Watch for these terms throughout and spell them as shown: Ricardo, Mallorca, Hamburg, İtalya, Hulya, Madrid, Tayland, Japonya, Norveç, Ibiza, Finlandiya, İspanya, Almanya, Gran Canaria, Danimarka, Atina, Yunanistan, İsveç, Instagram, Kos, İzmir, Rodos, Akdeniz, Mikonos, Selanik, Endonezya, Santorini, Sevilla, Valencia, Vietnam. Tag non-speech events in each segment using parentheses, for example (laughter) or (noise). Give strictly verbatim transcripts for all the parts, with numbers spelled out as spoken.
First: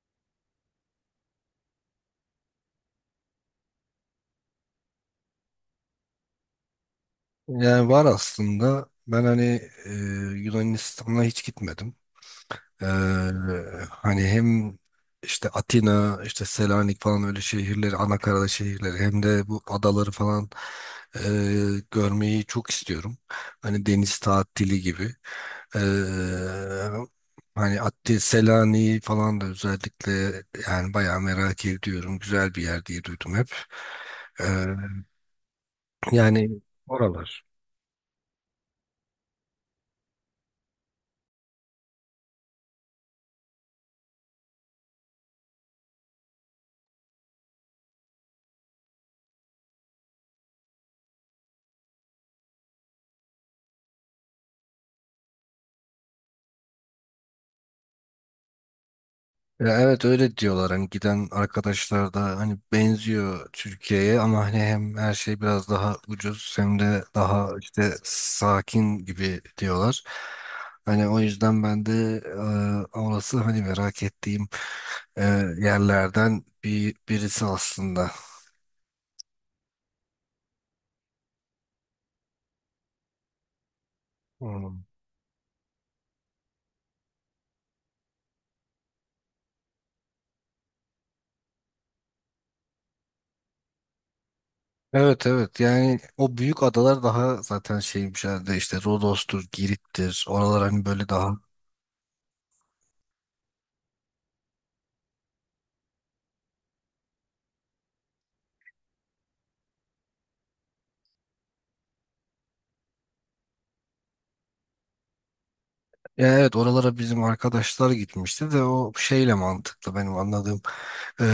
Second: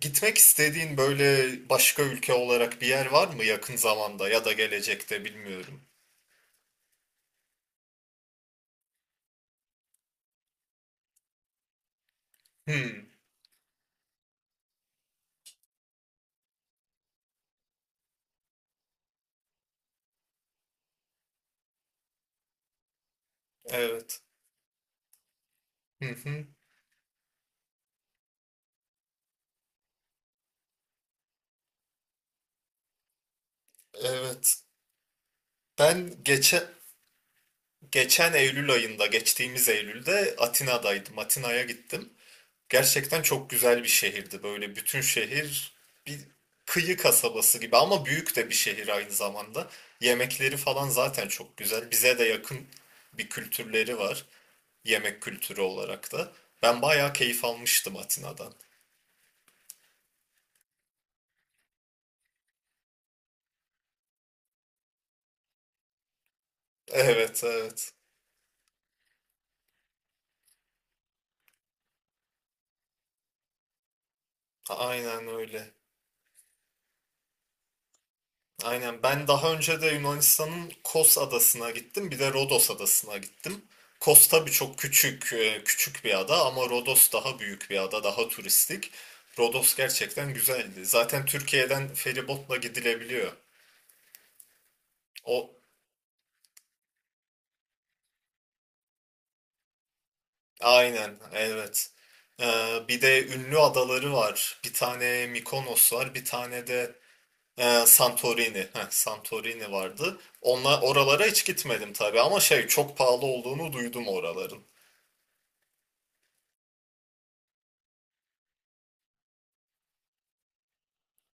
Gitmek istediğin böyle başka ülke olarak bir yer var mı yakın zamanda ya da gelecekte bilmiyorum. Yani var aslında. Ben hani e, Yunanistan'a hiç gitmedim. E, Hmm, Hani hem işte Atina, işte Selanik falan öyle şehirleri, Anakarada şehirleri hem de bu adaları falan e, görmeyi çok istiyorum. Hani deniz evet. tatili gibi. E, Hı hı, Hani Ati, Selanik'i falan da özellikle yani bayağı merak ediyorum. Güzel bir yer diye duydum hep. E, evet. Ben Yani geçe, oralar. Geçen Eylül ayında, geçtiğimiz Eylül'de Atina'daydım. Atina'ya gittim. Gerçekten çok güzel bir şehirdi. Böyle bütün şehir bir kıyı kasabası gibi ama büyük de bir şehir aynı zamanda. Yemekleri falan zaten çok güzel. Bize de yakın bir kültürleri var, yemek kültürü olarak da. Ben bayağı keyif almıştım Atina'dan. Ya evet, öyle diyorlar, hani giden arkadaşlar da, hani benziyor Türkiye'ye ama hani hem her şey biraz daha ucuz hem de Evet, daha evet. işte sakin gibi diyorlar. Hani o yüzden ben de e, orası hani merak ettiğim e, Aynen öyle. yerlerden bir birisi aslında. Aynen. Ben daha önce de Yunanistan'ın Kos adasına gittim. Bir de Rodos adasına gittim. Kos tabii çok Hmm. küçük, e, küçük bir ada, ama Rodos daha büyük bir ada, daha turistik. Rodos gerçekten güzeldi. Zaten Türkiye'den feribotla gidilebiliyor. Evet, O evet, yani o büyük adalar daha zaten şeymiş herhalde, işte Rodos'tur, Girit'tir. Oralar hani böyle aynen, daha. evet. Ee, bir de ünlü adaları var. Bir tane Mikonos var, bir tane de Ee, Santorini. Heh, Santorini vardı. Onlar oralara hiç gitmedim tabii ama şey, çok pahalı olduğunu duydum oraların. Ya evet, oralara bizim arkadaşlar gitmişti de o şeyle mantıklı benim anladığım. Ee,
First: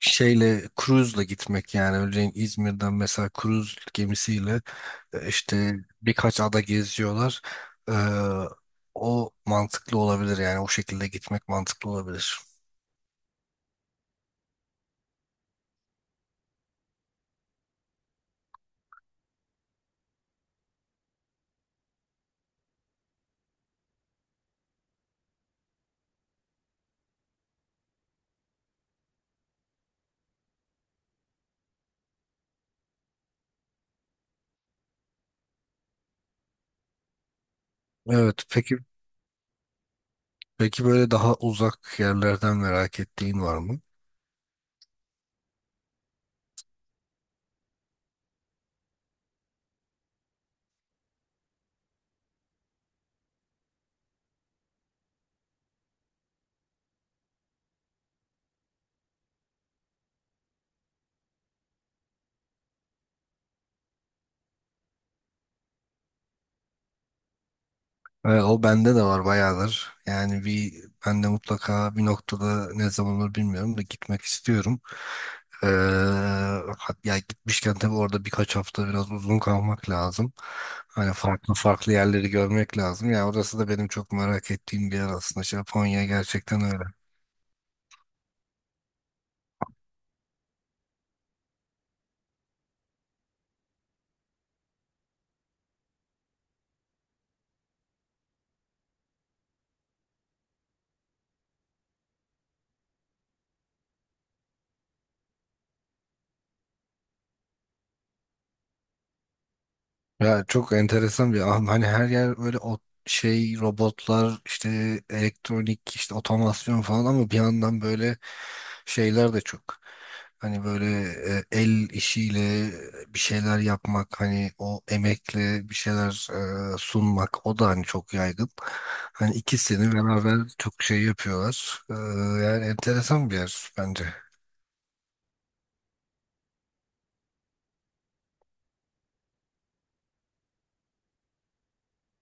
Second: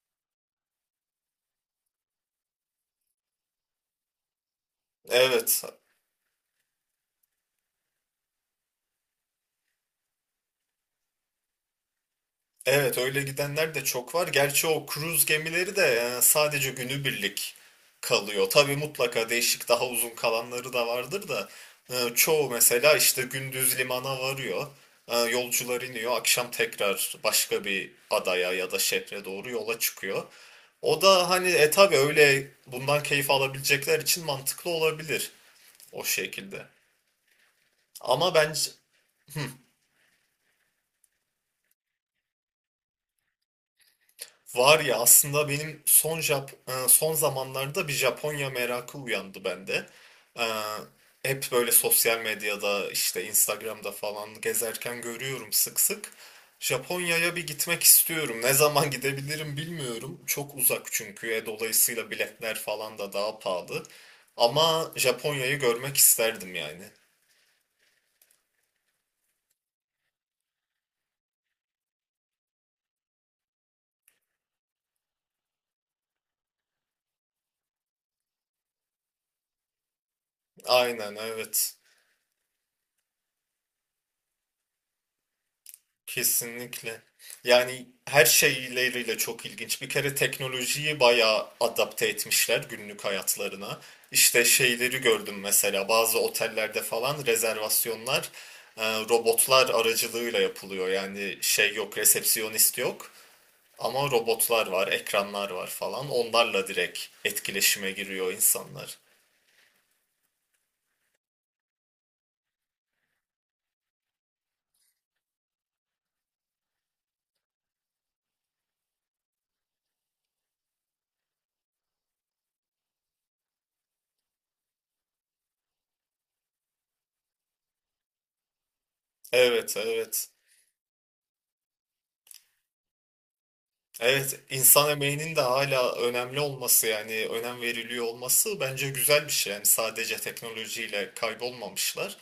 Şeyle cruise'la gitmek, yani örneğin İzmir'den mesela cruise gemisiyle e, Evet. işte birkaç ada geziyorlar. Ee, O mantıklı olabilir, yani o şekilde gitmek mantıklı olabilir. Evet, öyle gidenler de çok var. Gerçi o kruz gemileri de e, sadece günübirlik kalıyor. Tabii mutlaka değişik daha uzun kalanları da vardır da e, çoğu mesela işte gündüz limana varıyor. E, Yolcular iniyor. Akşam tekrar başka bir adaya ya da şehre doğru yola çıkıyor. O da hani e tabii öyle bundan keyif alabilecekler için mantıklı olabilir o şekilde. Ama Evet, ben peki, peki böyle daha uzak yerlerden merak ettiğin var mı? Var ya, aslında benim son Jap e, son zamanlarda bir Japonya merakı uyandı bende. E, Hep böyle sosyal medyada işte Instagram'da falan gezerken görüyorum sık sık. Japonya'ya bir gitmek istiyorum. Ne zaman gidebilirim bilmiyorum. Çok uzak çünkü. E, dolayısıyla biletler falan da daha pahalı. Ama Japonya'yı görmek isterdim yani. Evet, o bende de var bayağıdır. Yani bir, ben de mutlaka bir noktada, ne zaman olur bilmiyorum da, gitmek istiyorum. Ee, hat- ya gitmişken tabii orada birkaç hafta biraz uzun kalmak lazım. Hani Aynen, farklı evet. farklı yerleri görmek lazım. Yani orası da benim çok merak ettiğim bir yer aslında. İşte Japonya gerçekten öyle. Kesinlikle. Yani her şeyleriyle çok ilginç. Bir kere teknolojiyi bayağı adapte etmişler günlük hayatlarına. İşte şeyleri gördüm, mesela bazı otellerde falan rezervasyonlar e, robotlar aracılığıyla yapılıyor. Yani şey yok, resepsiyonist yok, ama robotlar var, ekranlar var falan. Onlarla direkt etkileşime giriyor insanlar. Ya çok enteresan bir an. Hani her yer böyle o şey, robotlar, işte elektronik, işte otomasyon falan, ama bir yandan böyle şeyler de çok. Hani böyle e, el işiyle bir şeyler yapmak, hani o emekle bir şeyler e, sunmak, o da hani çok yaygın. Hani Evet, ikisini evet. beraber çok şey yapıyorlar. E, yani enteresan bir yer bence. Evet, insan emeğinin de hala önemli olması, yani önem veriliyor olması bence güzel bir şey. Yani sadece teknolojiyle kaybolmamışlar.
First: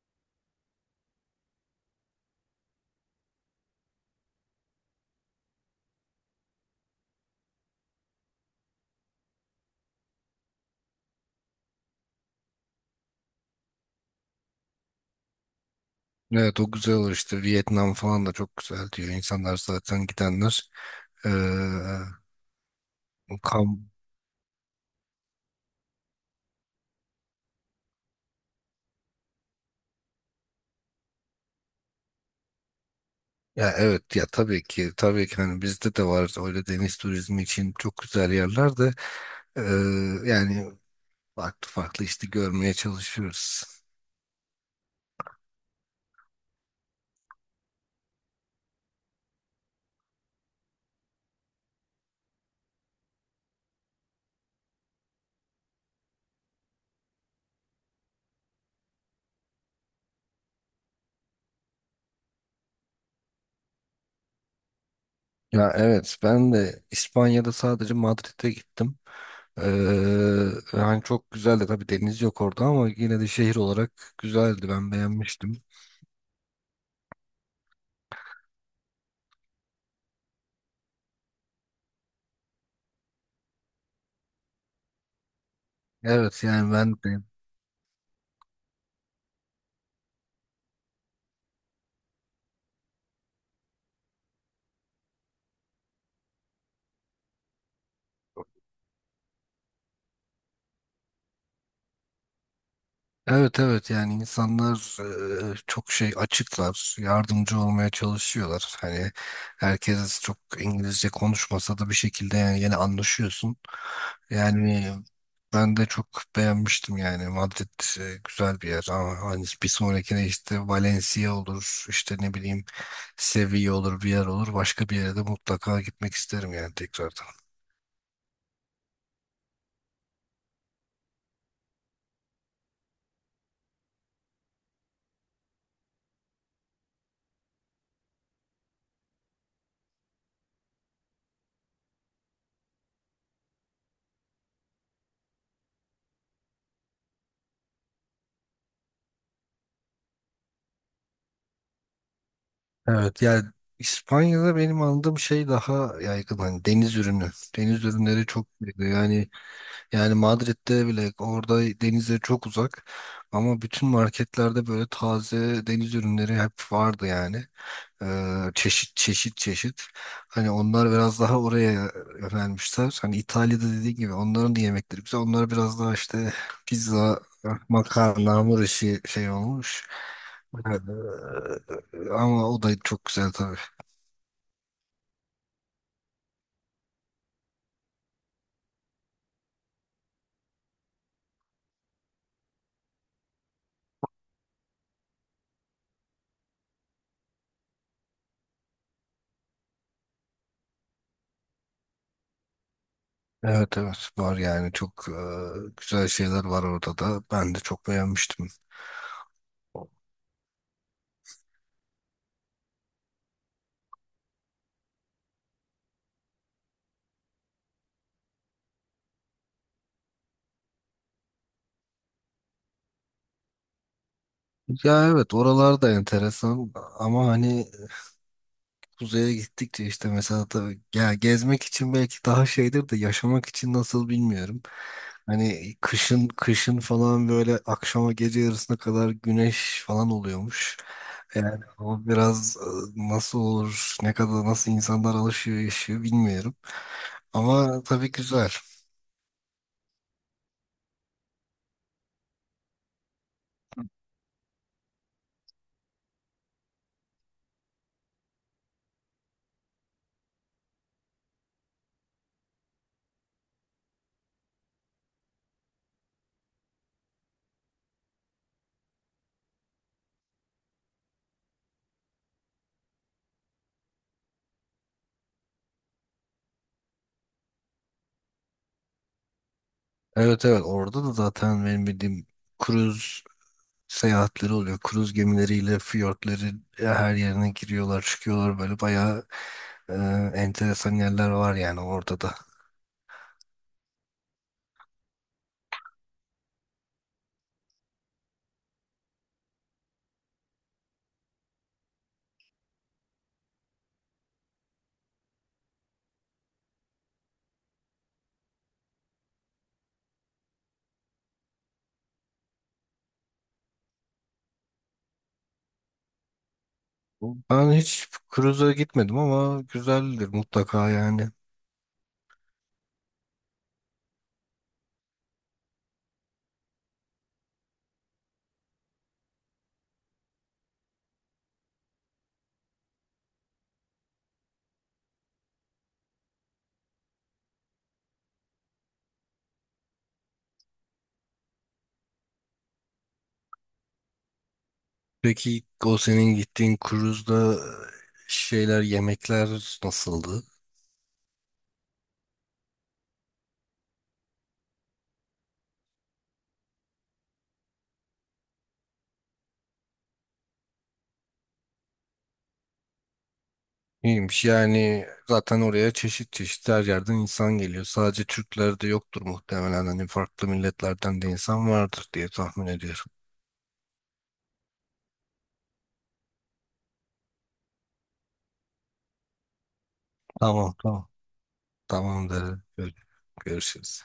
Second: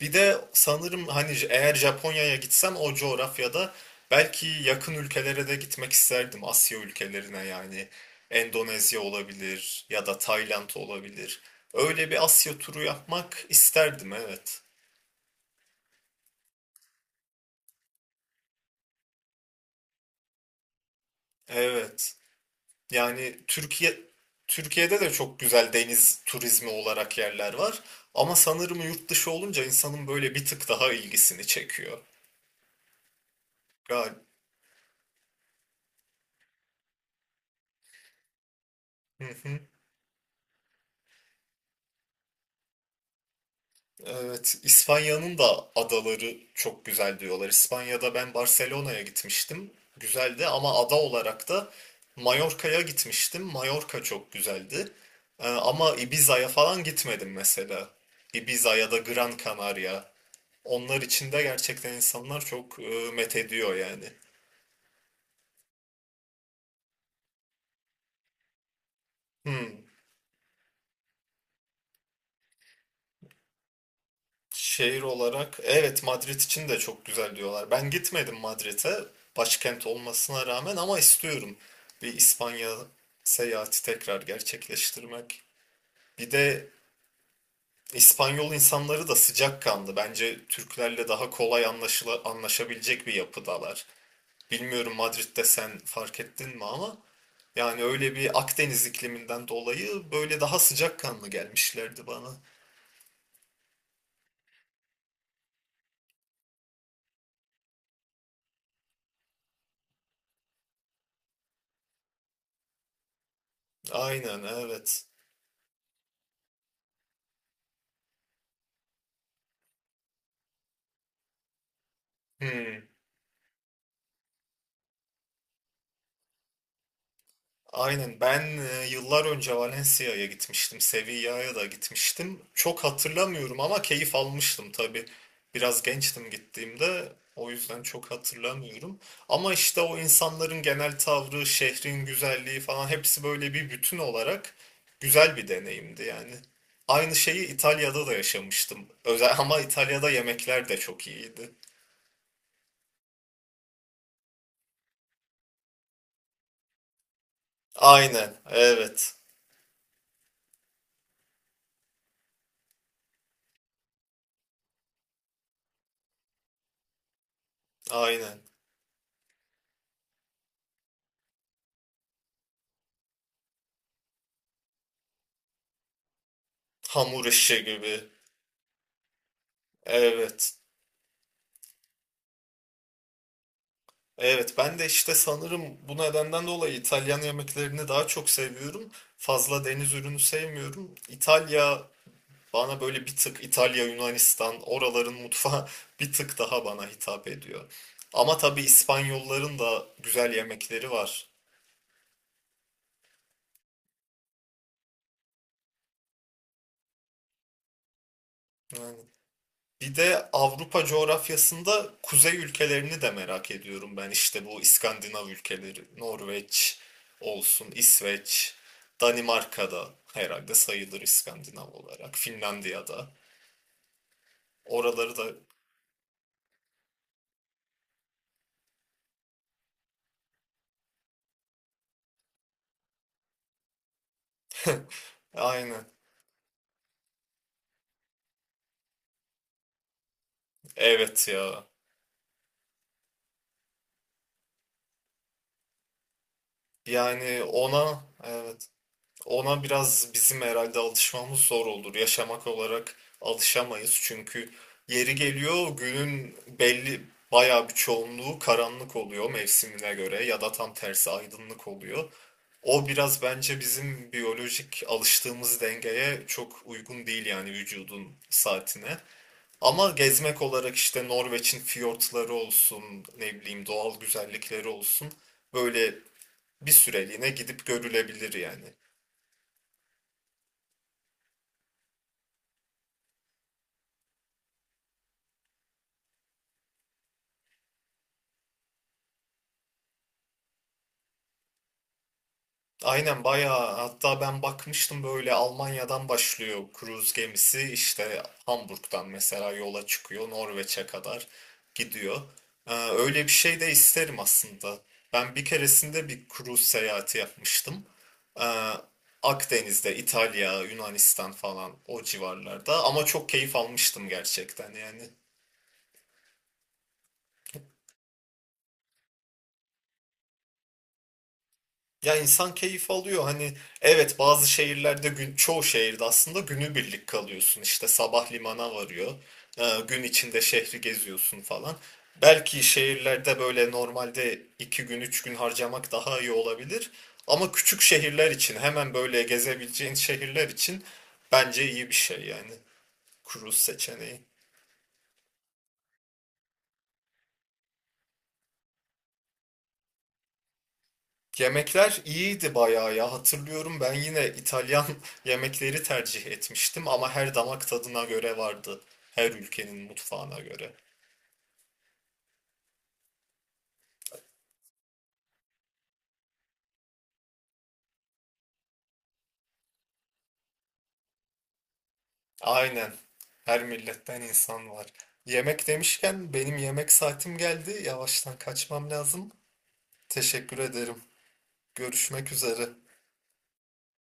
Bir de sanırım hani eğer Japonya'ya gitsem, o coğrafyada belki yakın ülkelere de gitmek isterdim. Asya ülkelerine yani. Endonezya olabilir ya da Tayland olabilir. Öyle bir Asya turu yapmak isterdim, evet. Evet, o güzel olur, işte Vietnam falan da çok güzel diyor İnsanlar zaten, gidenler. eee Evet. Yani kam Türkiye Türkiye'de de çok güzel deniz turizmi olarak yerler var. Ama sanırım yurt dışı olunca insanın böyle bir tık daha ilgisini çekiyor. ya evet, Gal, ya tabii ki, tabii ki, hani bizde de var öyle deniz turizmi için çok güzel yerler de. hı eee, hı. Yani farklı farklı işte görmeye çalışıyoruz. Evet, İspanya'nın da adaları çok güzel diyorlar. İspanya'da ben Barcelona'ya gitmiştim. Güzeldi, ama ada olarak da Mallorca'ya gitmiştim. Mallorca çok güzeldi. Ee, ama Ibiza'ya falan gitmedim mesela. Ibiza ya da Gran Canaria. Onlar için de gerçekten insanlar çok e, met ediyor yani. Ya evet, ben de İspanya'da sadece Madrid'e gittim. Hmm. Eee yani çok güzeldi tabii, deniz yok orada ama yine de şehir olarak güzeldi, ben Şehir olarak beğenmiştim. evet, Madrid için de çok güzel diyorlar. Ben gitmedim Madrid'e, başkent olmasına rağmen, ama istiyorum bir İspanya seyahati tekrar gerçekleştirmek. Bir Evet, de yani ben de. İspanyol insanları da sıcakkanlı. Bence Türklerle daha kolay anlaşıla, anlaşabilecek bir yapıdalar. Bilmiyorum Madrid'de sen fark ettin mi ama yani öyle bir Akdeniz ikliminden dolayı böyle daha sıcakkanlı gelmişlerdi bana. Evet, evet, yani insanlar e, çok şey açıklar, yardımcı olmaya çalışıyorlar. Hani herkes çok İngilizce konuşmasa da bir şekilde yani yine anlaşıyorsun. Aynen, Yani evet. ben de çok beğenmiştim, yani Madrid e, güzel bir yer, ama hani bir sonrakine işte Valencia olur, işte ne bileyim Hmm. Sevilla olur, bir yer olur. Başka bir yere de mutlaka gitmek isterim, yani tekrardan. Aynen, ben e, yıllar önce Valencia'ya gitmiştim, Sevilla'ya da gitmiştim. Çok hatırlamıyorum ama keyif almıştım tabii. Biraz gençtim gittiğimde, o yüzden çok hatırlamıyorum. Ama işte o insanların genel tavrı, şehrin güzelliği falan, hepsi böyle bir bütün olarak güzel bir deneyimdi yani. Aynı şeyi İtalya'da da yaşamıştım. Özel, ama İtalya'da yemekler de çok iyiydi. Evet, yani İspanya'da benim anladığım şey daha yaygın hani deniz ürünü. Deniz ürünleri Aynen, çok yaygın. evet, Yani, yani Madrid'de bile, orada denize çok uzak ama bütün marketlerde böyle taze deniz ürünleri hep vardı yani. aynen. Ee, çeşit çeşit çeşit. Hani onlar biraz daha oraya yönelmişler. Hani İtalya'da dediğin gibi onların da yemekleri güzel. Onlar biraz daha işte pizza, Hamur işi gibi, makarna, hamur işi şey olmuş. evet. Ee, Ama o da çok güzel tabii. Evet, ben de işte sanırım bu nedenden dolayı İtalyan yemeklerini daha çok seviyorum. Fazla deniz ürünü sevmiyorum. İtalya bana böyle bir tık, İtalya, Yunanistan oraların mutfağı (laughs) bir tık daha bana hitap ediyor. Ama tabii İspanyolların da güzel yemekleri var. Evet, evet, var yani çok e, güzel şeyler var orada da. Ben de çok beğenmiştim. Yani. Bir de Avrupa coğrafyasında kuzey ülkelerini de merak ediyorum ben. İşte bu İskandinav ülkeleri, Norveç olsun, İsveç, Danimarka'da herhalde sayılır İskandinav olarak, Finlandiya'da. Ya Oraları da evet, oralar da enteresan, ama hani kuzeye gittikçe işte, mesela tabii ya, gezmek için belki daha şeydir de yaşamak için nasıl bilmiyorum. (laughs) Hani aynen. kışın kışın falan böyle akşama, gece yarısına kadar güneş falan oluyormuş. Evet Yani ya. o biraz e, nasıl olur, ne kadar, nasıl insanlar alışıyor, yaşıyor bilmiyorum. Yani Ama ona tabii güzel. evet. Ona biraz bizim herhalde alışmamız zor olur. Yaşamak olarak alışamayız. Çünkü yeri geliyor günün belli bayağı bir çoğunluğu karanlık oluyor mevsimine göre, ya da tam tersi aydınlık oluyor. O biraz bence bizim biyolojik alıştığımız dengeye çok uygun değil, yani vücudun saatine. Ama gezmek olarak işte Norveç'in fiyortları olsun, ne bileyim doğal güzellikleri olsun, böyle bir süreliğine gidip görülebilir yani. Evet, evet, orada da zaten benim bildiğim kruz seyahatleri oluyor. Kruz gemileriyle fiyortların her yerine giriyorlar, çıkıyorlar böyle bayağı. Ee, Enteresan yerler var yani orada da. Aynen, bayağı hatta ben bakmıştım, böyle Almanya'dan başlıyor kruz gemisi, işte Hamburg'dan mesela yola çıkıyor, Norveç'e kadar gidiyor. Ee, öyle bir şey de isterim aslında. Ben bir keresinde bir kruz seyahati yapmıştım. Ee, Akdeniz'de İtalya, Yunanistan falan o civarlarda, ama çok keyif almıştım gerçekten yani. Ben hiç cruise'a gitmedim ama güzeldir mutlaka yani. Ya insan keyif alıyor. Hani evet, bazı şehirlerde gün, çoğu şehirde aslında günübirlik kalıyorsun. İşte sabah limana varıyor. Ee, gün içinde şehri geziyorsun falan. Belki şehirlerde böyle normalde iki gün üç gün harcamak daha iyi olabilir. Ama küçük şehirler için, hemen böyle gezebileceğin şehirler için bence iyi bir şey yani. Cruise seçeneği. Peki, o senin gittiğin cruise'da e, şeyler, yemekler nasıldı? Yemekler iyiydi bayağı ya. Hatırlıyorum, ben yine İtalyan (laughs) yemekleri tercih etmiştim, ama her damak tadına göre vardı. Her ülkenin mutfağına göre. İyiymiş yani, zaten oraya çeşit çeşit her yerden insan geliyor. Sadece Türkler de yoktur muhtemelen. Hani farklı milletlerden de insan vardır diye tahmin Aynen. ediyorum. Her milletten insan var. Yemek demişken benim yemek saatim geldi. Yavaştan kaçmam lazım. Teşekkür Tamam, ederim. tamam. Görüşmek Tamamdır. üzere. Gör- Görüşürüz.